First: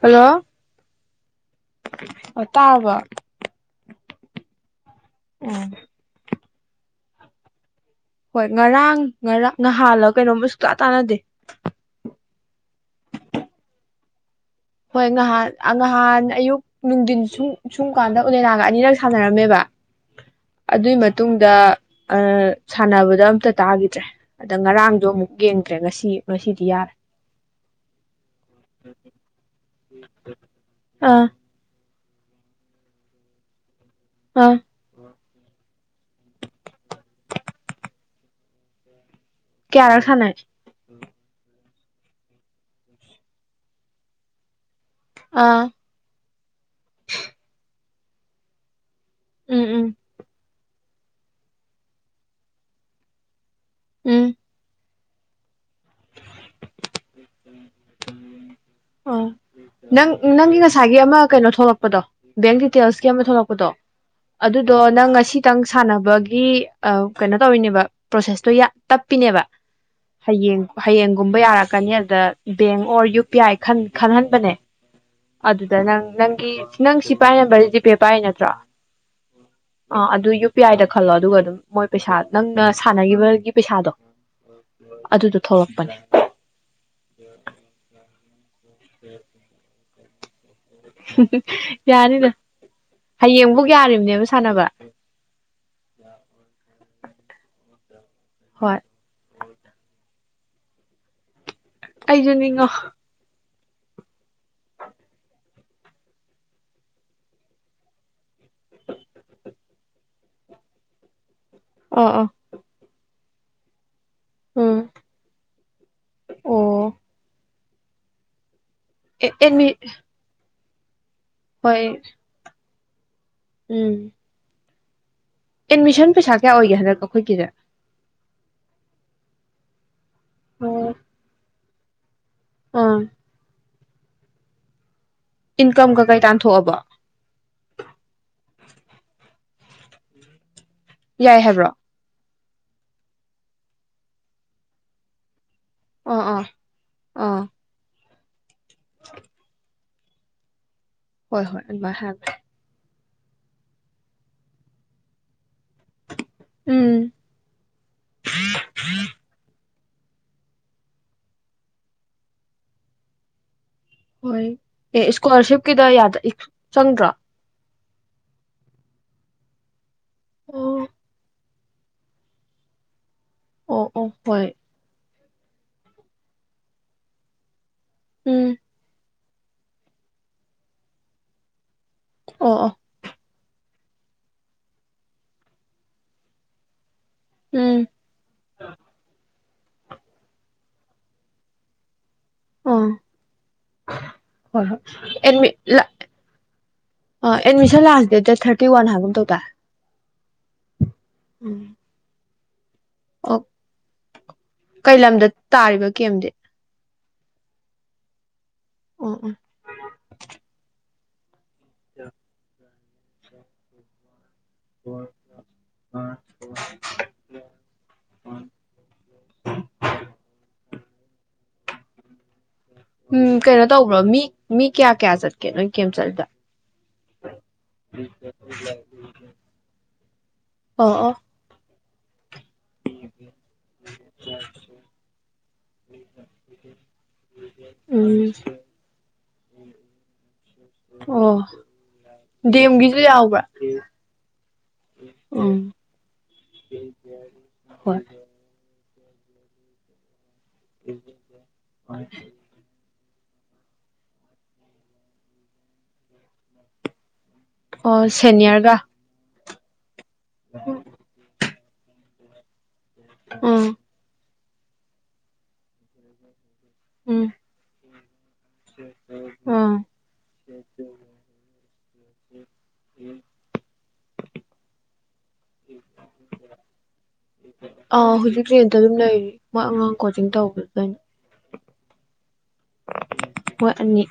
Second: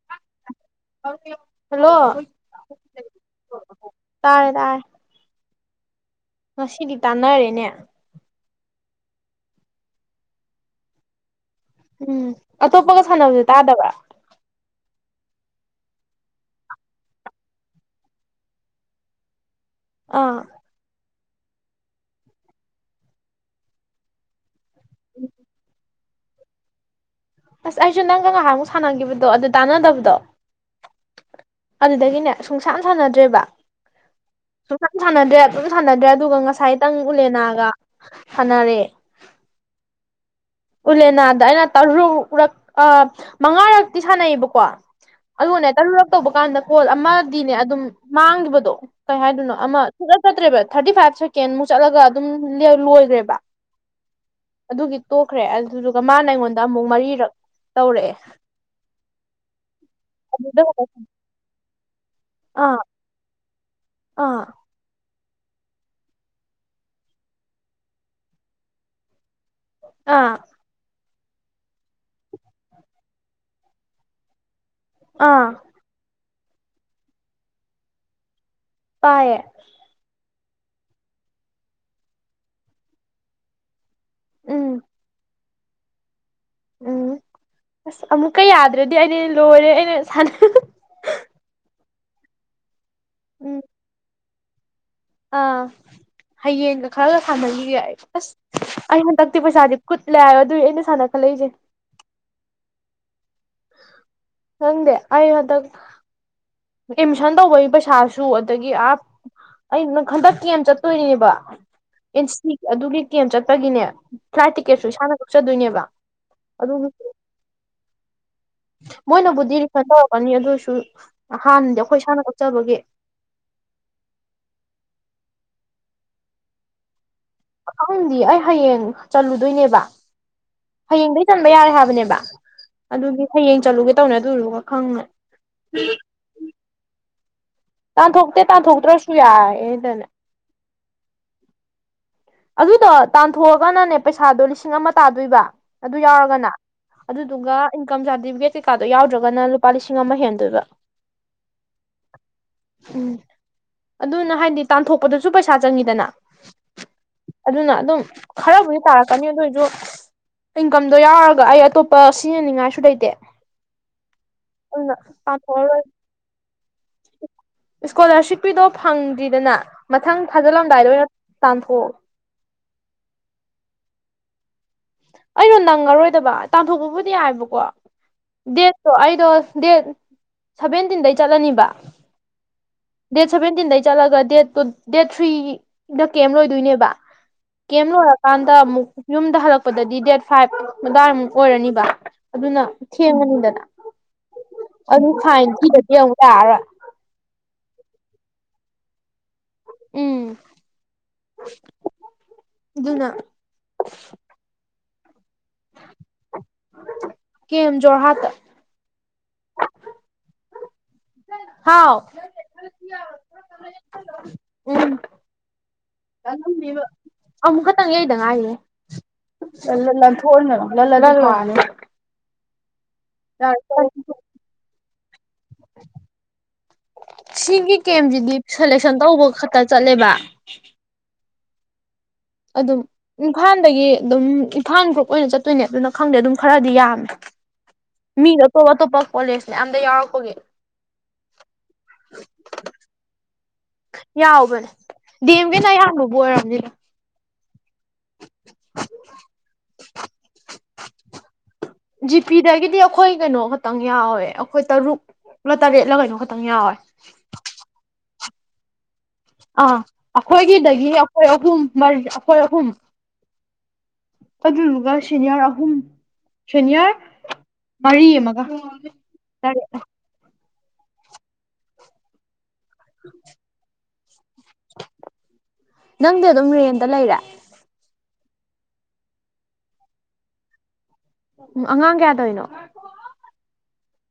hello hello ꯇꯥꯔꯕ ꯇꯥꯔꯦ ꯇꯥꯔꯦ [unintelligible] ꯉꯁꯤꯗꯤ ꯇꯥꯟꯅꯔꯦꯅꯦ ꯍꯣꯏ ꯉꯔꯥꯡ ꯉꯔꯥꯡ ꯅꯍꯥꯜꯂ ꯀꯩꯅꯣꯝꯃ ꯁꯨꯡꯇꯥ ꯇꯥꯟꯅꯗꯦ ꯎꯝ ꯑꯇꯣꯞꯄꯒ ꯁꯥꯟꯅꯕ ꯇꯥꯗꯕ ꯍꯣꯏ ꯉꯍꯥꯟ ꯉꯍꯥꯟ ꯑꯌꯨꯛ ꯅꯨꯡꯗꯤꯟ ꯁꯨꯝ ꯁꯨꯝ ꯀꯥꯟꯗ ꯑꯣꯂꯦꯅꯥꯒ ꯑꯅꯤꯔꯛ ꯁꯥꯟꯅꯔꯝꯃꯦꯕ ꯑꯥ ꯑꯗꯨꯏ ꯃꯇꯨꯡꯗ ꯑ ꯁꯥꯟꯅꯕꯗ ꯑꯝꯇ ꯇꯥꯒꯤꯗ꯭ꯔꯦ ꯑꯗ ꯉꯔꯥꯡꯗꯣ ꯑꯃꯨꯛ ꯌꯦꯡꯗ꯭ꯔꯦ ꯉꯁꯤ ꯉꯁꯤꯗꯤ ꯌꯥꯔꯦ ꯑꯁ ꯑꯩꯁꯨ ꯅꯪꯒ ꯉꯥꯏꯍꯥꯛꯃꯨꯛ ꯁꯥꯟꯅꯈꯤꯕꯗꯣ ꯑꯗꯨ ꯇꯥꯟꯅꯗꯕꯗꯣ ꯑꯥ ꯑꯗꯨꯗꯒꯤꯅꯦ ꯁꯨꯡꯁꯥꯅ ꯁꯥꯟꯅꯗ꯭ꯔꯦꯕ ꯑꯥ ꯁꯨꯡꯁꯝ ꯁꯥꯟꯅꯗ꯭ꯔꯦ ꯑꯗꯨꯝ ꯁꯥꯟꯅꯗ꯭ꯔꯦ ꯑꯗꯨꯒ ꯉꯁꯥꯏꯇꯪ ꯎꯂꯦꯅꯥꯒ ꯁꯟꯅꯔꯦ ꯀꯥꯌꯥꯔꯛ ꯁꯟꯅꯩ ꯎꯂꯦꯅꯥꯗ ꯑꯩꯅ ꯇꯔꯨꯛꯔꯛ ꯃꯉꯥꯔꯛꯇꯤ ꯁꯥꯟꯅꯩꯌꯦꯕꯀꯣ ꯑꯥ ꯑꯗꯨꯅꯦ ꯇꯂꯨꯔꯛꯛꯇꯧꯕ ꯀꯥꯟꯗ ꯀꯣꯜ ꯑꯃꯗꯤꯅꯦ ꯑꯗꯨꯝ ꯃꯥꯡꯈꯤꯕꯗꯣ ꯀꯩ ꯍꯥꯏꯗꯅꯣ ꯎꯝ ꯑꯃ ꯎꯝ ꯁꯨꯡꯆꯠ ꯆꯠꯇ꯭ꯔꯦꯕ ꯊꯥꯔꯇꯤ ꯐꯥꯏꯚ ꯁꯦꯀꯦꯟꯃꯨꯛ ꯆꯠꯂꯒ ꯑꯗꯨꯝ ꯂꯣꯏꯈ꯭ꯔꯦꯕ ꯎꯝ ꯑꯗꯨꯒꯤ ꯇꯣꯛꯈ꯭ꯔꯦ ꯑꯟ ꯑꯗꯨꯗꯨꯒ ꯃꯥꯅ ꯑꯩꯉꯣꯟꯗ ꯑꯃꯨꯛ ꯃꯔꯤꯔꯛ ꯇꯧꯔꯛꯑꯦ ꯑꯥ ꯑꯗꯨꯗ ꯈꯛꯇ ꯑꯗꯣ ꯕꯦꯡ ꯗꯤꯇꯦꯜꯁ ꯀꯤ ꯑꯃ ꯊꯣꯔꯛꯄꯗꯣ ꯑꯨꯗꯣ ꯑꯥ ꯑꯗꯨꯗꯣ ꯅꯪ ꯉꯁꯤ ꯈꯤꯇꯪ ꯁꯥꯟꯅꯕꯒꯤ ꯀꯩꯅꯣ ꯇꯧꯔꯤꯅꯦꯕ ꯄ꯭ꯔꯣꯁꯦꯁꯇꯣ ꯇꯞꯄꯤꯅꯦꯕ ꯑꯥ ꯍꯌꯦꯡ ꯍꯌꯦꯡꯒꯨꯝꯕ ꯌꯥꯔꯛꯀꯅꯤ ꯑꯗꯨꯗ bank or U P I ꯈꯟꯍꯟꯕꯅꯦ ꯑꯥ ꯑꯗꯨꯗ ꯅꯪꯪ ꯅꯪ ꯅꯪ ꯁꯤ ꯄꯥꯏ ꯅꯝꯕꯔꯁꯦ ꯖꯤꯄꯦ ꯄꯥꯏ ꯅꯠꯇ꯭ꯔꯣ ꯄꯥꯏꯌꯦ ꯑ ꯑꯗꯨ ꯌꯨ ꯄꯤ ꯑꯥꯏꯗ ꯈꯜꯂꯣ ꯑꯗꯨꯒ ꯑꯗꯨꯝ ꯃꯣꯏ ꯄꯩꯁꯥ ꯅꯪꯅ ꯁꯥꯟꯅꯈꯤꯕꯒꯤ ꯄꯩꯁꯥꯗꯣ ꯎꯝ ꯑꯗꯨꯗꯨ ꯊꯣꯛꯂꯛꯄꯅꯦ [unintelligible] ꯀꯩ ꯌꯥꯗ꯭ꯔꯗꯤ ꯑꯗꯤ ꯂꯣꯏꯔꯦ ꯑꯩꯅ ꯊꯟ ꯌꯥꯅꯤꯗ ꯎꯝ ꯍꯌꯦꯡꯕꯧ ꯌꯥꯔꯤꯕꯅꯦꯕ ꯁꯥꯟꯅꯕ ꯑꯥ ꯍꯌꯦꯡꯒ ꯈꯔꯒ ꯁꯥꯟꯅꯈꯤꯒꯦ ꯑꯩ ꯑꯁ ꯍꯣꯏ ꯑꯩ ꯍꯟꯗꯛꯇꯤ ꯄꯩꯁꯥꯗꯤ ꯀꯨꯠ ꯂꯥꯛꯑ ꯑꯗꯨꯏ ꯑꯩꯅ ꯁꯥꯟꯅ ꯈꯜꯂꯛꯏꯁꯦ ꯑꯩꯁꯨ ꯅꯤꯡꯉꯣ ꯈꯪꯗꯦ ꯑꯩ ꯍꯟꯗꯛ ꯑꯦꯠꯃꯤꯁꯟ ꯇꯧꯕꯒꯤ ꯄꯩꯁꯥꯁꯨ ꯑꯗꯒꯤ ꯑ ꯑꯩꯪ ꯍꯟꯗꯛ ꯀꯦꯝ ꯆꯠꯇꯣꯏꯔꯤꯅꯦꯕ ꯑꯥ ꯑꯥ ꯏꯁꯇꯤ ꯑꯗꯨꯒꯤ ꯀꯦꯝ ꯆꯠꯄꯒꯤꯅꯦ ꯐ꯭ꯂꯥꯏꯠ ꯎꯝ ꯇꯤꯛꯀꯦꯠꯁꯨ ꯏꯁꯥꯅ ꯀꯛꯆꯗꯣꯏꯅꯦꯕ ꯑꯣ ꯑꯗꯨꯒꯤ ꯑꯦ ꯃꯣꯏꯅꯕꯨꯗꯤ ꯑꯦꯗꯃꯤ ꯔꯤꯐꯟ ꯇꯧꯔꯛꯀꯅꯤ ꯑꯗꯨ ꯐ ꯍꯥꯟꯅꯗꯤ ꯍꯣꯏ ꯑꯩꯈꯣꯏ ꯁꯥꯟꯅ ꯎꯠꯆꯕꯒꯤ ꯎꯝ ꯑꯦꯗꯃꯤꯁꯟ ꯄꯩꯁꯥ ꯀꯌꯥ ꯑꯣꯏꯒꯦ ꯍꯥꯟ ꯈꯪꯗꯤꯌꯦ ꯍꯌꯦꯡ ꯆꯠꯂꯨꯗꯣꯏꯅꯦꯕ ꯑꯣ ꯍꯌꯦꯡꯗꯒꯤ ꯆꯟꯕ ꯌꯥꯔꯦ ꯍꯥꯏꯕ ꯑꯗꯨꯅꯦꯕ ꯑꯥ ꯑꯗꯨꯗꯤ ꯍꯌꯦꯡ ꯆꯠꯂꯨꯒꯦ ꯇꯧꯅ ꯑꯗꯨꯔꯨꯒ ꯈꯪꯅ ꯏꯟꯀꯝꯒ ꯀꯩ ꯇꯥꯟꯊꯣꯛꯑꯕꯣ ꯇꯟꯊꯣꯛꯇꯦ ꯇꯟꯊꯣꯛꯇ꯭ꯔꯁꯨ ꯌꯥꯏ ꯑꯦꯗꯅ ꯌꯥꯏ ꯍꯥꯏꯕ꯭ꯔꯣ ꯑꯗꯨꯗꯣ ꯇꯥꯟꯊꯣꯛꯑꯒꯅꯅꯦ ꯄꯩꯁꯥꯗꯣ ꯂꯤꯁꯤꯡ ꯑꯃ ꯇꯥꯗꯣꯏꯕ ꯑꯗꯨ ꯑꯥ ꯑꯥ ꯌꯥꯎꯔꯒꯅ ꯑꯥ ꯑꯗꯨꯗꯨꯒ ꯏꯟꯀꯝꯖꯥ [unintelligible] ꯁꯤ ꯀꯥꯗꯣ ꯌꯥꯎꯗ꯭ꯔꯒꯅ ꯂꯨꯄꯥ ꯂꯤꯁꯤꯡ ꯂꯤꯁꯤꯡ ꯑꯃ ꯍꯦꯟꯗꯣꯏꯕ ꯍꯣꯏ ꯍꯣꯏ ꯑꯗꯨꯃ ꯍꯥꯏꯕꯅꯦ ꯎꯝ ꯑꯗꯨꯅ ꯍꯥꯏꯗꯤ ꯇꯥꯟꯊꯣꯛꯄꯗꯁꯨ ꯄꯩꯁꯥ ꯁꯥ ꯆꯪꯉꯤꯗꯅ ꯎꯝ ꯑꯗꯨꯅ ꯑꯗꯨꯝ ꯈꯔꯕꯨꯗꯤ ꯇꯥꯔꯛꯀꯅꯤ ꯑꯗꯨꯏꯁꯨ ꯏꯟꯀꯝꯗꯣ ꯌꯥꯎꯔꯒ ꯑꯩ ꯑꯇꯣꯞꯄ ꯁꯤꯖꯅꯤꯡꯉꯥꯏꯁꯨ ꯂꯩꯇꯦ ꯍꯣꯏ ꯑꯗꯨꯅ ꯑꯦ ꯇꯥꯟꯊꯣꯛꯑꯔꯣꯏ ꯏꯁꯀꯣꯂꯥꯔꯁꯤꯞꯀꯤꯗ ꯌꯥ ꯆꯪꯗ꯭ꯔꯣ ꯏꯁꯀꯣꯂꯥꯔꯁꯤꯞꯀꯤꯗꯣ ꯐꯪꯗ꯭ꯔꯤꯗꯅ ꯃꯊꯪ ꯑꯣ ꯊꯥꯖꯤꯜꯂꯝꯗꯥꯏꯗ ꯇꯥꯡꯊꯣ ꯑꯣ ꯑꯣ ꯍꯣꯏ ꯑꯩꯩꯅꯣ ꯅꯪꯉꯔꯣꯏꯗꯕ ꯇꯥꯟꯊꯣꯛꯄꯕꯨꯗꯤ ꯌꯥꯏꯕꯀꯣ ꯎꯝ ꯗꯦꯠ ꯇꯣ ꯑꯩꯗꯣ ꯗꯦꯠ ꯁꯚꯦꯟꯇꯤꯟꯗꯩ ꯆꯠꯂꯅꯤꯕ ꯑꯣ ꯑꯣ ꯗꯦꯠ ꯁꯚꯦꯟꯇꯤꯟꯗꯩ ꯆꯠꯂꯒ ꯗꯦꯠ ꯗꯦꯠ ꯊ꯭ꯧꯔꯤꯗ ꯀꯦꯝ ꯂꯣꯏꯗꯣꯏꯅꯦꯕ ꯎꯝ ꯀꯦꯝ ꯂꯣꯔꯀꯥꯟꯗ ꯑꯃꯨꯛ ꯌꯨꯝꯗ ꯍꯜꯂꯛꯄ ꯗꯤ ꯗꯦꯠ ꯐꯥꯏꯚ ꯑꯗꯨꯋꯥꯏꯃꯨꯛ ꯑꯣꯏꯔꯅꯤꯕ ꯑꯗꯨꯅ ꯑꯥ ꯊꯦꯡꯉꯅꯤꯗꯅ ꯍꯣꯏ ꯍꯣꯏ ꯑꯗꯨ ꯑꯦꯗꯃꯤ ꯐꯥꯏꯟ ꯊꯤꯗꯗꯤ ꯑꯃꯨꯛ ꯌꯥꯔꯔꯣꯏ ꯑꯦꯗꯃꯤꯁꯟ ꯂꯥꯁ ꯗꯦꯠꯇ ꯊꯥꯔꯇꯤ ꯋꯥꯟ ꯍꯥꯏꯒꯨꯝ ꯇꯧꯗꯥꯢ ꯎꯝ ꯑꯗꯨꯅ ꯑꯣ ꯀꯩ ꯂꯝꯗ ꯇꯥꯔꯤꯕ ꯀꯦꯝꯗꯤ ꯀꯦꯝ ꯖꯣꯔꯍꯥꯠꯇ ꯑꯣ ꯑꯣ ꯍꯥꯎ ꯎꯝ ꯑꯃꯨꯛ ꯈꯛꯇꯪ ꯌꯩꯗ ꯉꯥꯏꯔꯤꯍꯦ ꯂꯟꯊꯣꯛꯍꯟꯒꯅꯣ ꯂꯂꯂꯣ ꯎꯝ ꯀꯩꯅꯣ ꯀꯥꯅꯤ ꯇꯧꯕ꯭ꯔꯣ ꯃꯤ ꯃꯤ ꯀꯌꯥ ꯀꯌꯥ ꯆꯠꯀꯦ ꯅꯣꯏ ꯀꯦꯝ ꯆꯠꯂꯤꯗꯣ ꯁꯤꯒꯤ ꯀꯦꯝꯁꯤꯗꯤ ꯁꯦꯂꯦꯛꯁꯟ ꯇꯧꯕ ꯈꯛꯇ ꯆꯠꯂꯦꯕ ꯑꯣ ꯑꯣ ꯑꯗꯨꯝ ꯏꯝꯐꯥꯜꯗꯒꯤ ꯑꯗꯨꯝ ꯏꯝꯐꯥꯜ ꯒ꯭ꯔꯨꯞ ꯑꯣꯏꯅ ꯆꯠꯇꯣꯏꯅꯦ ꯑꯗꯨꯅ ꯈꯪꯗꯦ ꯑꯗꯨꯝ ꯈꯔꯗꯤ ꯌꯥꯝꯃꯦ ꯎꯝ ꯃꯤꯗꯣ ꯑꯇꯣꯞ ꯑꯇꯣꯞꯄ ꯀꯣꯂꯦꯖ ꯌꯥꯝꯗ ꯌꯥꯎꯔꯛꯄꯒꯤ ꯑꯣ ꯗꯤ ꯑꯦꯝꯒꯤꯁꯨ ꯌꯥꯎꯕ꯭ꯔꯥ ꯌꯥꯎꯕꯅꯦ ꯎꯝ ꯗꯦꯝꯒꯤ ꯅ ꯑꯌꯥꯝꯕꯕꯨ ꯑꯣꯏꯔꯝꯅꯤꯗ ꯍꯣꯏ [inaudible] ꯖꯤꯄꯤꯗꯒꯤꯗꯤ ꯑꯩꯈꯣꯏ ꯀꯩꯅꯣ ꯈꯛꯇꯪ ꯌꯥꯎꯋꯦ ꯑꯩꯈꯣꯏ ꯇꯔꯨꯛꯂ ꯇꯔꯦꯠꯂ ꯀꯩꯅꯣ ꯈꯛꯇꯪ ꯌꯥꯎꯋꯦ ꯑꯣ ꯁꯦꯅꯤꯌꯔꯒ ꯑꯥ ꯑꯩꯈꯣꯏꯒꯤꯗꯒꯤ ꯑꯩꯈꯣꯏ ꯑꯍꯨꯝ ꯃꯔ ꯑꯈꯣꯏ ꯑꯍꯨꯝ ꯎꯝ ꯑꯗꯨꯗꯨꯒ ꯁꯤꯅꯤꯌꯥꯔ ꯑꯍꯨꯝ ꯁꯦꯅꯤꯌꯔ ꯎꯝ ꯃꯔꯤ ꯑꯃꯒ ꯑ ꯇꯥꯔꯦꯠ ꯎꯝ ꯅꯪꯗꯤ ꯑꯗꯨꯝ ꯔꯦꯟꯗ ꯂꯩꯔꯦ ꯑꯥ ꯍꯧꯖꯤꯛ ꯔꯦꯟꯇ ꯑꯗꯨꯝ ꯂꯩꯔꯤ ꯃꯥ ꯑꯉꯥꯡ ꯀꯣꯆꯤꯡ ꯇꯧꯕꯗꯨꯗꯩ ꯎꯝ ꯑꯉꯥꯡ ꯀꯌꯥꯇꯧꯏꯅꯣ ꯃꯣꯏ ꯑꯅꯤ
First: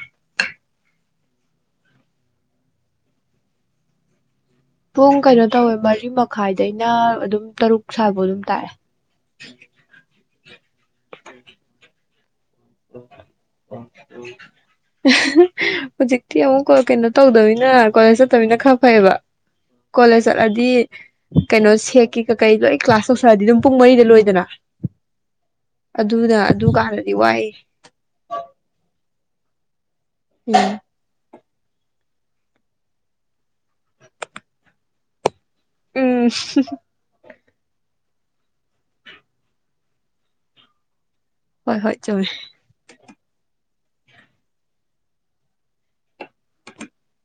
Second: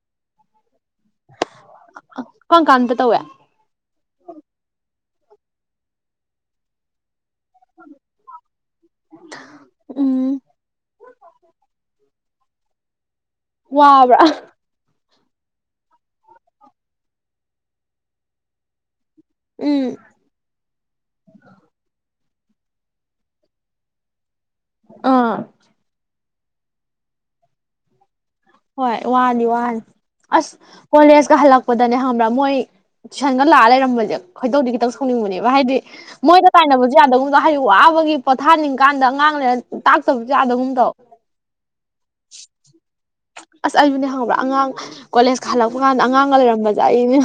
ꯀꯝꯀꯟꯗ ꯇꯧꯏ ꯄꯨꯡ ꯀꯩꯅꯣ ꯇꯧꯋꯦ ꯃꯔꯤ ꯃꯈꯥꯏꯗꯩꯅ ꯑꯗꯨꯝ ꯇꯔꯨꯛ ꯁ꯭ꯥꯏꯐꯧ ꯑꯗꯨꯝ ꯇꯥꯛꯑꯦ ꯎꯝ [unintelligible] ꯑꯣ ꯑꯣ ꯋꯥꯕ꯭ꯔꯥ ꯍꯥ ꯍꯥ ꯍꯧꯖꯤꯛꯇꯤ ꯑꯃꯨꯛ ꯀꯩꯅꯣ ꯇꯧꯗꯃꯤꯅ ꯀꯣꯂꯦꯖ ꯆꯠꯇꯃꯤꯅ ꯈꯔ ꯐꯩꯌꯦꯕ ꯎꯝ ꯀꯣꯂꯦꯖ ꯆꯠꯂꯗꯤ ꯀꯩꯅꯣ ꯁꯦꯛ ꯀ ꯀꯀꯩ ꯂꯣꯏ ꯀ꯭ꯂꯥꯁ ꯇꯧꯁꯛꯑꯗꯤ ꯑꯗꯨꯝ ꯄꯨꯡ ꯃꯔꯤꯗ ꯂꯣꯏꯗꯅ ꯑꯥ ꯑꯗꯨꯗ ꯑꯗꯨꯀꯥꯟꯗꯗꯤ ꯋꯥꯏ ꯋꯥꯔꯅꯤ ꯋꯥꯅꯤ ꯑꯁ ꯎꯝ ꯀꯣꯂꯦꯖ ꯀ ꯍꯂꯛ ꯁꯄꯗꯅꯦ ꯍꯪꯕ꯭ꯔꯥ ꯃꯣꯏ ꯇꯨꯏꯁꯟꯒ ꯂꯑ ꯂꯩꯔꯝꯕꯁꯦ ꯈꯣꯏꯗꯧꯗꯤ ꯈꯤꯇꯪ ꯁꯣꯏꯅꯤꯡꯕꯅꯦꯕ ꯍꯥꯏꯗꯤ ꯎꯝ ꯃꯣꯏꯗ ꯇꯥꯏꯅꯕꯁꯨ ꯌꯥꯗꯒꯨꯝ ꯍꯩꯛ ꯋꯥꯕꯒꯤ ꯄꯣꯊꯥꯅꯤꯡ ꯀꯥꯟꯗ ꯑꯉꯥꯡ ꯂꯩꯅ ꯇꯥꯛꯆꯕꯁꯨ ꯌꯥꯗꯒꯨꯝꯇꯧ ꯍꯣꯏ ꯍꯣꯏ ꯆꯨꯝꯃꯦ ꯑꯁ ꯑꯩꯕꯨꯅꯦ ꯈꯪꯕ꯭ꯔꯥ ꯑꯉꯥꯡ ꯀꯣꯂꯦꯖꯀ ꯍꯜꯂꯛꯄ ꯀꯥꯟꯗ ꯑꯉꯥꯡ ꯂꯩꯔꯝꯝꯕꯖꯅꯦ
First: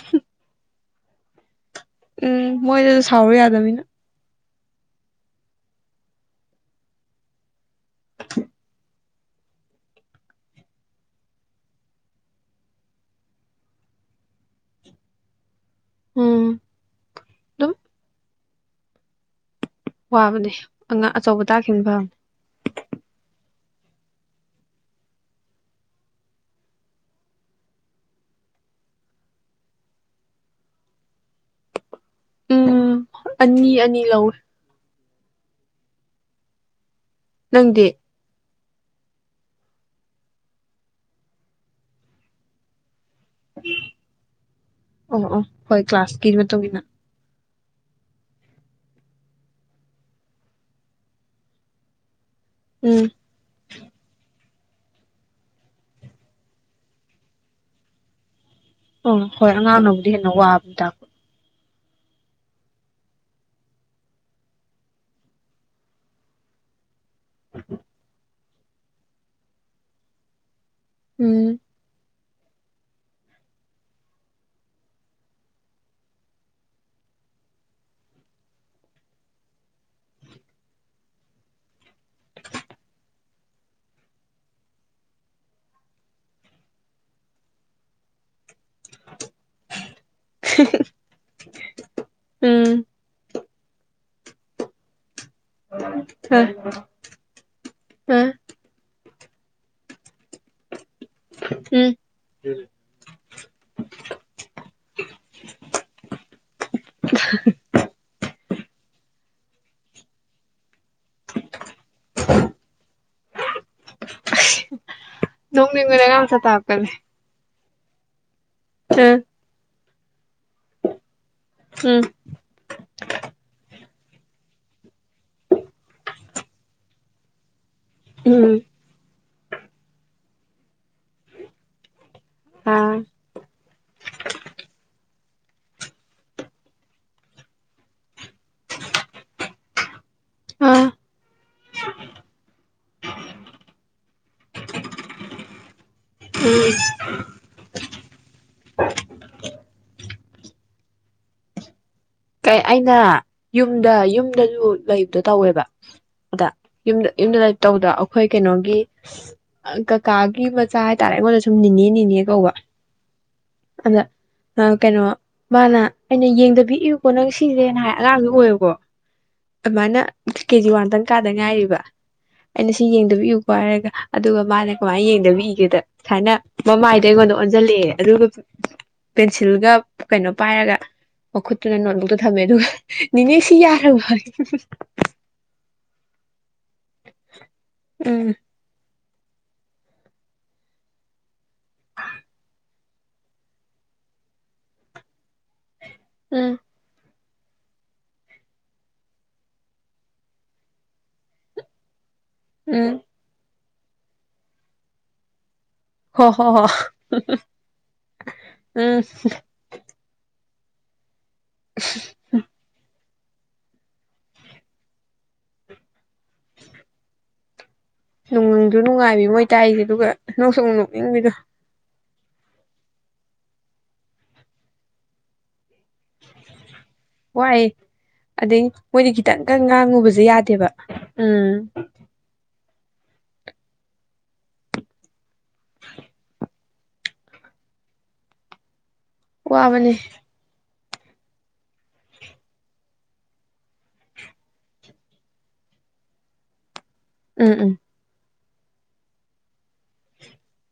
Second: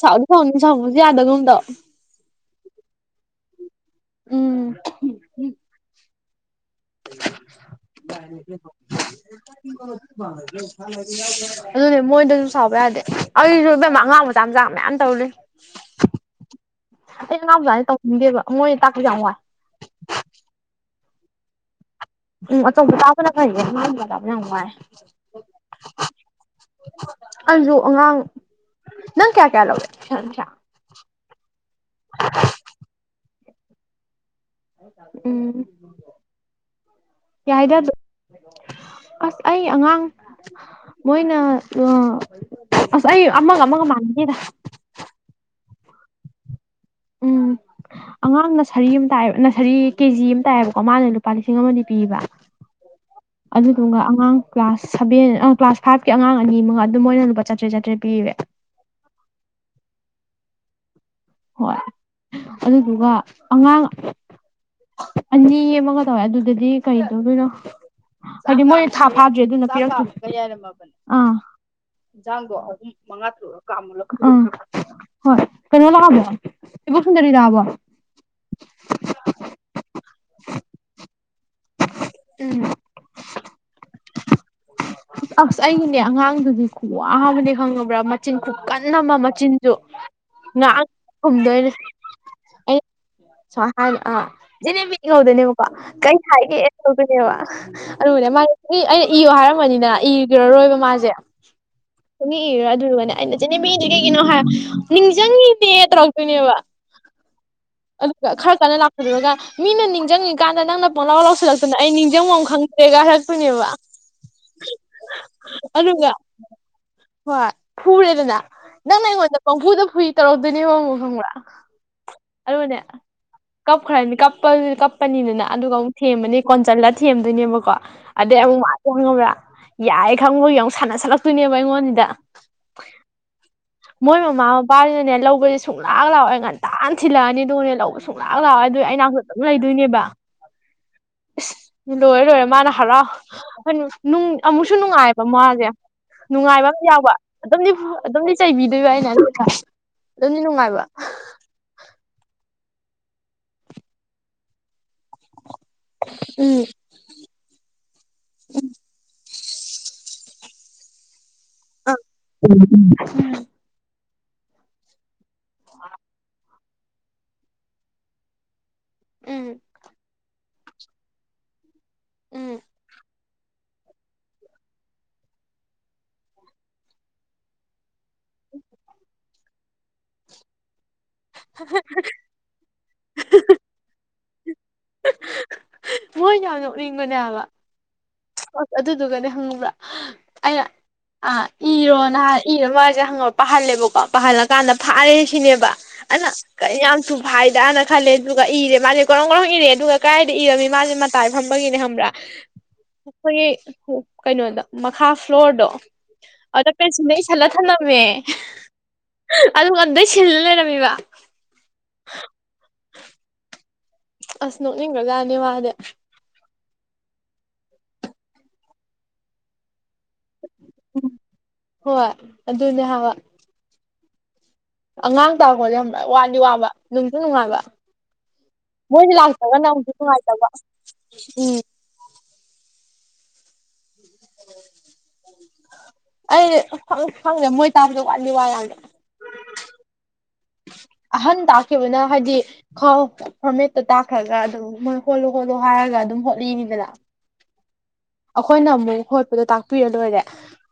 ꯁꯥꯎꯅꯤ ꯁꯥꯎꯅꯤ ꯁꯥꯎ ꯌꯥꯥꯗꯒꯨꯝꯗꯣ ꯎꯝ ꯃꯣꯏꯗꯁꯨ ꯁꯥꯎꯔ ꯌꯥꯗꯅꯤꯅ ꯎꯝ [inaudible] [unintelligible] ꯑꯗꯨꯅꯦ ꯃꯣꯏꯗꯁꯨ ꯁꯥꯎꯕ ꯌꯥꯗꯦ ꯑꯩꯁꯨ ꯏꯕꯦꯝ ꯑꯉꯥꯡ ꯃꯆꯥ ꯃꯆꯥ ꯃꯌꯥꯝ ꯇꯧꯔꯤ ꯎꯝ ꯑꯩ ꯑꯉꯥꯡ ꯑꯗꯨꯝ ꯃꯆꯥꯁꯦ ꯇꯧꯅꯤꯡꯗꯦꯕ ꯃꯣꯏ ꯇꯥꯛꯄꯖꯦ ꯌꯥꯡꯋꯥꯏ ꯋꯥꯕꯅꯦ ꯑꯉꯥꯡ ꯑꯆꯧꯕ ꯇꯥꯈꯤꯕ ꯐꯕꯅꯦ ꯎꯝ ꯑꯆꯧꯕ ꯇꯥꯕꯅ ꯐꯩ ꯑꯉꯥꯡ ꯃꯆꯥ ꯇꯛꯄ ꯌꯥꯝ ꯋꯥꯏ ꯌꯦ ꯑꯩꯁꯨ ꯑꯉꯥꯡ ꯅꯪ ꯀꯌꯥ ꯀꯌꯥ ꯂꯧꯏ ꯊꯧꯏꯁꯟ ꯄꯩꯁꯥ [inaudible] ꯎꯝ ꯑꯅꯤ ꯑꯅꯤ ꯂꯧꯋꯦ [unintelligible] ꯅꯪꯗꯤ ꯋꯥꯏꯗ꯭ꯔꯖꯨ ꯑꯁ ꯑꯩ ꯑꯉꯥꯡ ꯃꯣꯏꯅ ꯑ ꯑꯁ ꯑꯩ ꯑꯃꯒ ꯑꯃꯒ ꯃꯥꯟꯗꯦꯗ ꯀ꯭ꯂꯥꯁ ꯀꯤ ꯃꯇꯨꯡ ꯏꯟꯅ ꯎꯝ ꯑꯉꯥꯡ ꯅꯁꯔꯤ ꯑꯃ ꯇꯥꯏꯌꯦꯕ ꯅꯁꯔꯤ ꯀꯦꯖꯤ ꯑꯃ ꯇꯥꯏꯌꯦꯕꯀꯣ ꯃꯥꯅ ꯂꯨꯄꯥ ꯂꯤꯁꯤꯡ ꯑꯃꯗꯤ ꯄꯤꯌꯦꯕ ꯎꯝ ꯑꯗꯨꯗꯨꯒ ꯑꯉꯥꯡ ꯀ꯭ꯂꯥꯁ ꯁꯚꯦꯟ ꯑ ꯀ꯭ꯂꯥꯁ ꯐꯥꯏꯚꯀꯤ ꯑꯉꯥꯡ ꯑꯅꯤꯃꯉꯥ ꯑꯗꯨꯝ ꯑꯣꯏꯅ ꯂꯨꯄꯥ ꯆꯥꯇ꯭ꯔꯦꯠ ꯆꯥꯇ꯭ꯔꯦꯠ ꯄꯤꯌꯦ ꯑꯣ ꯍꯣꯏ ꯑꯉꯥꯡꯅꯕꯨꯗꯤ ꯍꯦꯟꯅ ꯋꯥꯕ ꯇꯥꯛꯄ ꯍꯣꯏ ꯑꯗꯨꯗꯨꯒ ꯑꯉꯥꯡ ꯑꯅꯤ ꯑꯃꯒ ꯇꯧꯋꯦ ꯑꯗꯨꯗꯗꯤ ꯀꯩꯗꯧꯗꯣꯏꯅꯣ ꯍꯥꯏꯗꯤ ꯃꯣꯏꯅ ꯊꯥ ꯐꯥꯗ꯭ꯔꯦ ꯑꯗꯨꯅ ꯄꯤꯔꯛꯇ꯭ꯔꯤ ꯎꯝ ꯌꯦꯟꯁꯥꯡꯗꯣ ꯑꯍꯨꯝ ꯃꯉꯥ ꯇꯔꯨꯛꯂ ꯀꯥꯃꯂ [unintelligible] ꯑꯥ ꯍꯣꯏ ꯀꯩꯅꯣ ꯂꯥꯛꯑꯕꯣ ꯏꯕꯣꯛ ꯁꯨꯟꯗꯔꯤ ꯂꯥꯛꯑꯕꯣ ꯎꯝ ꯑꯁ ꯑꯩꯒꯤꯅꯦ ꯑꯉꯥꯡꯗꯨꯗꯤ ꯈꯨꯋꯥ ꯑꯃꯅꯦ ꯈꯪꯉꯕ꯭ꯔꯥ ꯃꯆꯤꯟ ꯈꯨꯀꯟ ꯀꯟꯅ ꯑꯃ ꯃꯆꯤꯟꯁꯨ ꯉꯍꯥꯛ ꯈꯨꯝꯗꯣꯏꯅꯦ ꯑꯩ ꯎꯝ ꯁꯨꯃꯥꯏ ꯍ ꯑ ꯏꯍꯧꯗꯣꯏꯅꯦꯕꯀꯣ ꯀꯩ ꯑ ꯍꯥꯏꯒꯦ ꯇꯧꯗꯣꯏꯅꯦꯕ ꯑꯗꯨꯒꯅꯦ ꯑ ꯃꯥꯒꯤ ꯑꯩ ꯏꯌꯣ ꯍꯥꯏꯔꯝꯕꯅꯤꯅ ꯏꯈ꯭ꯔꯔꯣꯏꯕ ꯃꯥꯁꯦ ꯎꯝ ꯁꯨꯡꯏ ꯏꯔꯔꯣꯏ ꯑꯗꯨꯔꯒꯅꯦ ꯑꯩꯅ ꯆꯦꯅꯦꯕꯤ ꯏꯗ꯭ꯔꯤ ꯀꯩꯒꯤꯅꯣ ꯍꯥꯏ ꯅꯤꯡꯁꯤꯡꯉꯤꯅꯦ ꯇꯧꯔꯛꯇꯣꯏꯅꯦꯕ ꯑꯗꯨꯒ ꯈꯔ ꯀꯟꯅ ꯂꯥꯛꯄꯤꯗꯨꯔꯒ ꯃꯤꯅ ꯅꯤꯡꯁꯤꯡꯉꯤꯀꯥꯟꯗ ꯅꯪꯅ ꯃꯣꯅꯥꯥꯎ ꯂꯧꯁꯤꯜꯂꯛꯇꯅ ꯑꯩ ꯅꯤꯡꯁꯤꯡꯕꯝ ꯈꯪꯗꯦꯒꯔꯛ ꯄꯨꯅꯦꯕ ꯅꯣꯅꯤꯡꯕꯅꯦ ꯑꯉꯥꯡꯃꯆꯥ ꯇꯥꯔꯛꯄꯖꯦ ꯍꯣꯏ ꯐꯨꯔꯦꯗꯅ ꯅꯪꯅ ꯉꯩꯑꯣꯟꯗ ꯄꯪꯐꯨꯗ ꯐꯨꯏ ꯇ ꯑꯣꯏꯗꯅꯦ ꯋꯥꯉ ꯈ ꯎꯝ [unintelligible] ꯑꯗꯨꯅꯦ ꯀꯞꯈ꯭ꯔꯅꯤ ꯀꯞꯄ ꯀꯞꯄꯅꯤꯗꯅ ꯑꯗꯨꯒ ꯑꯃꯨꯛ ꯊꯦꯝꯕꯅꯤ ꯀꯣꯟꯖꯤꯜꯂ ꯊꯦꯝꯗꯣꯏꯅꯦꯕꯀꯣ ꯑꯗꯦ ꯎꯝ ꯑꯃꯨꯛ ꯃꯥꯁꯦ ꯍꯉꯕ꯭ꯔ ꯌꯥꯏ ꯊꯪꯕ ꯌꯥ ꯌꯥꯝ ꯁꯥꯟꯅꯁꯠꯂꯛꯇꯣꯏꯅꯦꯕ ꯑꯩꯉꯣꯟꯁꯤꯗ ꯑ ꯃꯣꯏ ꯃꯥꯃ ꯃꯄꯥ ꯖꯤꯅ ꯅꯦ ꯂꯧꯕꯁꯦ ꯁꯨꯡꯂꯥꯛ ꯂꯥꯛꯑꯣꯏ ꯉꯟꯇꯥꯟ ꯊꯤꯜꯂꯛ ꯑꯅꯤ ꯑꯗꯨꯒꯅꯦ ꯂꯧꯕ ꯁꯨꯡꯂꯥꯛ ꯂꯥꯛꯑꯣꯏ ꯑꯗꯨꯏ ꯑꯩꯅꯥꯛꯇ ꯑꯗꯨꯝ ꯂꯩꯗꯣꯏꯅꯦꯕ ꯑꯥ ꯏꯁ ꯂꯣꯏꯔꯦ ꯂꯣꯏꯔꯦ ꯃꯥꯅ ꯍꯔꯥꯎ ꯅꯨꯝ ꯑꯃꯨꯛꯁꯨ ꯅꯨꯡꯉꯥꯏꯕ ꯃꯥꯁꯦ ꯅꯨꯡꯉꯥꯏꯕ ꯎꯝ ꯑꯃ ꯌꯥꯎꯕ ꯑꯗꯨꯝꯗꯤ ꯐꯨꯕ ꯑꯗꯨꯝ ꯆꯩꯕꯤꯗꯣꯏꯕ ꯑꯩꯅ ꯑꯗꯨꯒꯅꯦ ꯑꯗꯨꯝꯗꯤ ꯅꯨꯡꯉꯥꯏꯕ ꯀꯩ ꯑꯩꯅ ꯌꯨꯝꯗ ꯌꯨꯝꯗꯁꯨ ꯂꯩꯕꯗ ꯇꯧꯋꯦꯕ ꯑꯗ ꯎꯝ ꯌꯨꯝꯗ ꯌꯨꯝꯗ ꯂꯩ ꯇꯧꯕꯗ ꯑꯩꯈꯣꯏ ꯀꯩꯅꯣꯒꯤ ꯀꯀꯥꯒꯤ ꯃꯆꯥꯥ ꯍꯥꯏꯇꯔꯦ ꯑꯩꯉꯣꯟꯗ ꯁꯨ ꯁꯨꯝ ꯅꯤꯅꯦ ꯑ ꯅꯤꯅꯦ ꯀꯧꯕ ꯑꯗ ꯑ ꯀꯩꯅꯣ ꯃꯥꯅ ꯑꯩꯅ ꯌꯦꯡꯗꯕꯤ ꯀꯅ ꯁꯤꯁꯦꯅ ꯍꯥꯏ ꯑꯉꯥꯡꯗꯨ ꯑꯣꯏꯌꯦꯕꯀꯣ ꯎꯝ ꯑꯃꯥꯏꯅ ꯀꯦꯖꯤ ꯋꯥꯟꯗꯪ ꯀꯥꯗ ꯉꯥꯏꯔꯤꯕ ꯎꯝ ꯑꯩꯅ ꯁꯤ ꯌꯦꯡꯗꯕꯤ ꯏꯌꯨꯀꯣ ꯍꯥꯏꯔꯒ ꯑꯗꯨꯒ ꯃꯥꯅꯦ ꯀꯃꯥꯏꯅ ꯌꯦꯡꯗꯕꯤ ꯏꯒꯦꯗ ꯁꯨꯃꯥꯏꯅ ꯃꯃꯥꯏꯗꯨ ꯑꯩꯉꯣꯟꯗ ꯑꯣꯟꯁꯤꯜꯂꯛꯑꯦ ꯑꯗꯨꯒ ꯄꯦꯟꯁꯤꯜꯒ ꯀꯩꯅꯣ ꯄꯥꯏꯔꯒ ꯑꯗꯨꯅ ꯅꯣꯠꯕꯨꯛꯇ ꯊꯝꯃꯦ ꯑꯗꯨꯒ ꯅꯅꯦ ꯁꯤ ꯌꯥꯔꯕ ꯌꯦ ꯍꯨꯝ ꯍꯨꯝ ꯃꯣꯏꯅ ꯑꯗꯨꯝ ꯐꯨꯅꯤꯡꯕꯅꯦ ꯍꯥꯏꯕ ꯎꯝ ꯍꯣꯏ ꯑꯗꯨ ꯑꯗꯨꯒꯗꯤ ꯈꯪꯉꯕ꯭ꯔꯥ ꯑꯩꯅ ꯏꯔꯣ ꯅꯍꯥꯟ ꯏꯔ ꯃꯥꯁꯦ ꯍꯪꯉ ꯄꯥꯍꯜꯂꯦꯕꯀꯣ ꯄꯥꯍꯜꯂꯀꯥꯟꯗ ꯐꯥꯔꯦ ꯁꯤꯅꯦꯕ ꯑꯂ ꯎꯝ ꯀꯩ ꯌꯥꯝ ꯊꯨꯏ ꯐꯥꯏꯗꯥꯅꯅꯥꯈꯜꯂꯦ ꯑꯗꯨꯒ ꯏꯔꯦ ꯃꯁꯦ ꯒꯔꯣꯡꯒꯔꯣꯡ ꯏꯔꯦ ꯑꯗꯨꯒ ꯀꯗꯥꯥꯏꯗ ꯏꯔꯃꯤ ꯃꯥꯁꯦ ꯃꯇꯥꯏ ꯐꯝꯕꯒꯤꯅꯦ ꯈꯪꯕ꯭ꯔꯥ ꯎꯝ ꯑꯩꯈꯣꯏ ꯀꯩꯅꯣꯗ ꯃꯈꯥ ꯐ꯭ꯂꯣꯔꯗꯣ ꯍꯣ ꯍꯣ ꯍꯣ ꯑꯗ ꯄꯦꯁꯤꯅ ꯏꯁꯜꯂ ꯊꯅꯝꯃꯦ ꯎꯝ ꯑꯗꯨ ꯑꯗꯩ ꯁꯤꯜ ꯂꯩꯔꯝ ꯀꯩꯕ ꯑꯁ ꯅꯣꯅꯤꯡꯒ꯭ꯔꯖꯥꯠꯅꯤ ꯃꯥꯗꯤ ꯅꯨꯡꯗꯨ ꯅꯨꯡꯉꯥꯏꯃꯤ ꯃꯣꯏ ꯇꯥꯏꯁꯦ ꯑꯗꯨꯒ ꯅꯣꯛꯁꯨ ꯑꯃꯨꯛ ꯅꯣꯛꯅꯤꯡꯕꯤꯗꯣ ꯍꯣꯏ ꯑꯗꯨꯅꯦ ꯍꯥꯏꯕ ꯑꯉꯥꯡ ꯇꯥꯄꯗꯤ ꯌꯥꯝ ꯋꯥꯗꯤ ꯋꯥꯕ ꯅꯨꯡꯁꯨ ꯅꯨꯡꯉꯥꯏꯕ ꯋꯥꯏ ꯑꯗꯩ ꯃꯣꯏꯗꯤ ꯃꯣꯏꯁꯦ ꯈꯤꯇꯪꯒ ꯂꯥꯛꯇ꯭ꯔꯒꯅ ꯑꯃꯨꯛꯁꯨ ꯉꯥꯡꯉꯨꯕꯁꯦ ꯅꯨꯡꯉꯥꯏꯇꯕ ꯌꯥꯗꯦꯕ ꯎꯝ ꯑꯩ ꯈꯪꯗꯦ ꯃꯣꯏ ꯇꯥꯕꯗ ꯋꯥꯠꯗꯥ ꯋꯥꯏ ꯌꯥꯝꯅ ꯋꯥꯕꯅꯦ ꯑꯍꯟ ꯇꯥꯛꯈꯤꯕꯅ ꯍꯥꯏꯗꯤ ꯈꯥꯎ ꯐꯣꯔꯃꯦꯠꯇ ꯇꯥꯛꯈ꯭ꯔꯒ ꯑꯗꯨꯝ ꯃꯣꯏ ꯍꯣꯠꯂꯨ ꯍꯣꯠꯂꯨ ꯍꯥꯏꯔꯒ ꯑꯗꯨꯝ ꯍꯣꯠꯂꯤꯅꯤꯗꯅ ꯎꯝ ꯎꯝ ꯑꯩꯈꯣꯏꯅ ꯑꯃꯨꯛ ꯍꯣꯠꯄꯗꯣ ꯇꯥꯛꯄꯤꯔ ꯂꯣꯏꯔꯦ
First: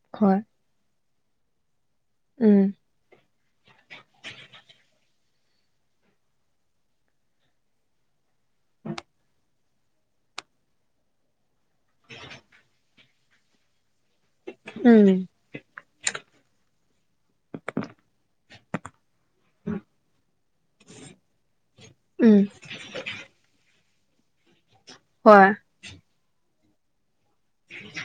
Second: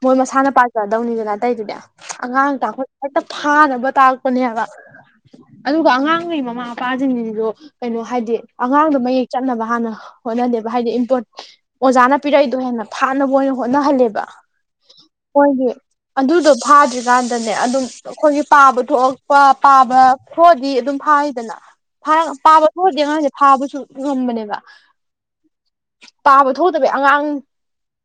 ꯃꯣꯏ ꯍꯣꯏ ꯃꯁꯥꯟꯅ ꯄꯥꯖꯥ ꯇꯧꯅꯤꯡꯅ ꯑꯇꯩꯗꯥ ꯃꯌꯥꯝ ꯑꯉꯥꯡ ꯎꯝ ꯇ ꯑꯩꯈꯣꯏ ꯍꯦꯛꯇ ꯐꯥꯅꯕ ꯇꯥꯛꯄꯅꯦ ꯍꯥꯏꯕ ꯑꯗꯨꯒ ꯑꯉꯥꯡꯒꯤ ꯃꯃꯥ ꯃꯄꯥꯁꯤꯡꯁꯤꯁꯨ ꯀꯩꯅꯣ ꯍꯥꯏꯗꯤ ꯑꯉꯥꯡꯗꯣ ꯃꯌꯦꯛ ꯆꯠꯅꯕ ꯍꯥꯟꯅ ꯍꯣꯠꯅꯗꯦꯕ ꯍꯥꯏꯗꯤ ꯏꯝꯄꯣꯔ ꯑꯣꯖꯥꯅ ꯄꯤꯔꯛꯏꯗꯣ ꯍꯦꯟꯅ ꯐꯥꯅꯕ ꯑꯣꯏꯅ ꯍꯣꯠꯅꯍꯜꯂꯦꯕ ꯎꯝ ꯍꯣꯏꯦ ꯑꯗꯨꯗꯣ ꯐꯥꯗ꯭ꯔꯤ ꯀꯥꯟꯗꯅꯦ ꯑꯗꯨꯝ ꯑꯩꯈꯣꯏꯒꯤ ꯄꯥꯕ ꯊꯣꯛꯂꯛꯄ ꯄꯥꯕ ꯊꯣꯛꯑꯗꯤ ꯑꯗꯨꯝ ꯐꯥꯔꯤꯗꯅ ꯎꯝ ꯄꯥꯕ ꯊꯣꯛꯑꯗꯤ ꯑꯉꯥꯡꯁꯦ ꯐꯥꯕꯁꯨ ꯉꯝꯕꯅꯦꯕ ꯍꯣꯏ [unintelligible] ꯑꯉꯥꯡ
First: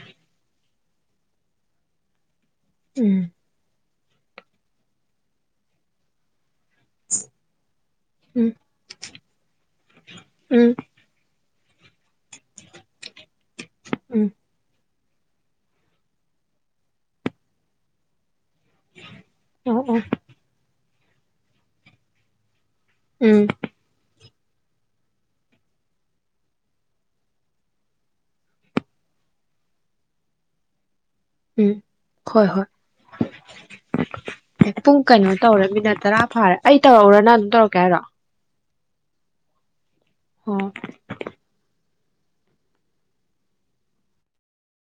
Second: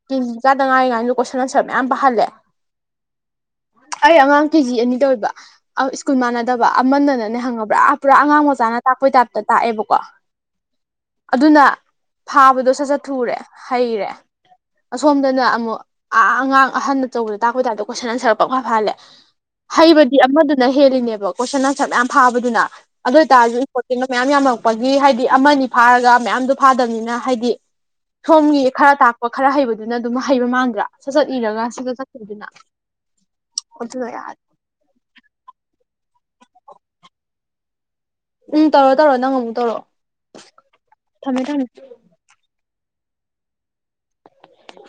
ꯇꯤꯟ ꯆꯠ ꯇ ꯉꯥꯏꯔꯤꯉꯥꯏꯗ ꯀꯣꯏꯁꯟ ꯑꯟꯁꯔ ꯃꯌꯥꯝ ꯄꯥꯍꯜꯂꯦ ꯎꯝ ꯑꯩ ꯑꯉꯥꯡ ꯀꯦꯖꯤ ꯑꯅꯤ ꯇꯧꯑꯦꯕ ꯁ꯭ꯀꯨꯜ ꯃꯥꯟꯅ ꯅꯠꯇꯕ ꯑꯃꯟꯅꯅꯅꯦ ꯈꯪꯉꯕ꯭ꯔꯥ ꯄꯨꯔꯥ ꯑꯉꯥꯡ ꯎꯝ ꯃꯆꯥꯅ ꯇꯥꯛꯄꯩ ꯇꯥꯏꯞꯇ ꯇꯥꯛꯑꯦꯕꯀꯣ ꯎꯝ ꯑꯗꯨꯅ ꯐꯥꯕꯗꯣ ꯁꯠ ꯁꯠ ꯊꯨꯔꯦ ꯍꯩꯔꯦ ꯎꯝ ꯑꯁꯣꯝꯗꯅ ꯑꯃꯨꯛ ꯑꯥ ꯑꯉꯥꯡ ꯑꯍꯟꯅ ꯑꯆꯧꯕꯗ ꯇꯥꯛꯄꯩ ꯇꯥꯏꯞꯇ ꯀꯣꯏꯁꯟ ꯑꯟꯁꯔ ꯄꯛꯐꯥ ꯐꯥꯍꯜꯂꯦ ꯑꯣ ꯑꯣ ꯍꯩꯕꯗꯤ ꯑꯃꯗꯨꯅ ꯍꯦꯜꯂꯤꯅꯦ ꯑꯗꯣ ꯀꯣꯏꯁꯟ ꯑꯟꯁꯔ ꯃꯌꯥꯝ ꯐꯥꯕꯗꯨꯅ ꯑꯗꯣꯏ ꯎꯝ ꯇꯥꯔꯖꯨ ꯏꯝꯄꯣꯔꯇꯦꯟꯗꯣ ꯃꯌꯥꯝ ꯌꯥꯝꯃꯝ ꯄꯒꯤ ꯍꯥꯏꯗꯤ ꯑꯃꯅꯤ ꯐꯥꯔꯒ ꯃꯌꯥꯝꯗꯣ ꯐꯥꯗꯕꯅꯤꯅ ꯍꯥꯏꯗꯤ ꯁꯣꯝꯒꯤ ꯈꯔ ꯇꯥꯛꯄ ꯈꯔ ꯍꯩꯕꯗꯨꯅ ꯑꯗꯨꯝ ꯍꯩꯕ ꯃꯥꯟꯗ꯭ꯔꯥ ꯁꯠ ꯁꯠ ꯏꯔꯒ ꯎꯝ ꯁꯠ ꯁꯠ ꯍꯣꯏ ꯆꯠꯈꯤꯕꯗꯨꯅ ꯍꯣꯏ ꯑꯗꯨꯅ ꯌꯥꯔꯦ ꯄꯨꯡ ꯀꯩꯅꯣ ꯇꯧꯔꯦ ꯃꯤꯅꯠ ꯇꯔꯥ ꯐꯔꯦ ꯑꯩ ꯇꯧꯔꯛꯎꯔ ꯅꯪ ꯑꯗꯨꯝ ꯇꯧꯔꯛꯀꯦ ꯍꯥꯏꯔꯣ ꯎꯝ ꯇꯧꯔꯣ ꯇꯧꯔꯣ ꯅꯪ ꯑꯃꯨꯛ ꯇꯧꯔꯛꯑꯣ ꯑꯣ ꯊꯝꯃꯦ ꯊꯝꯃꯦ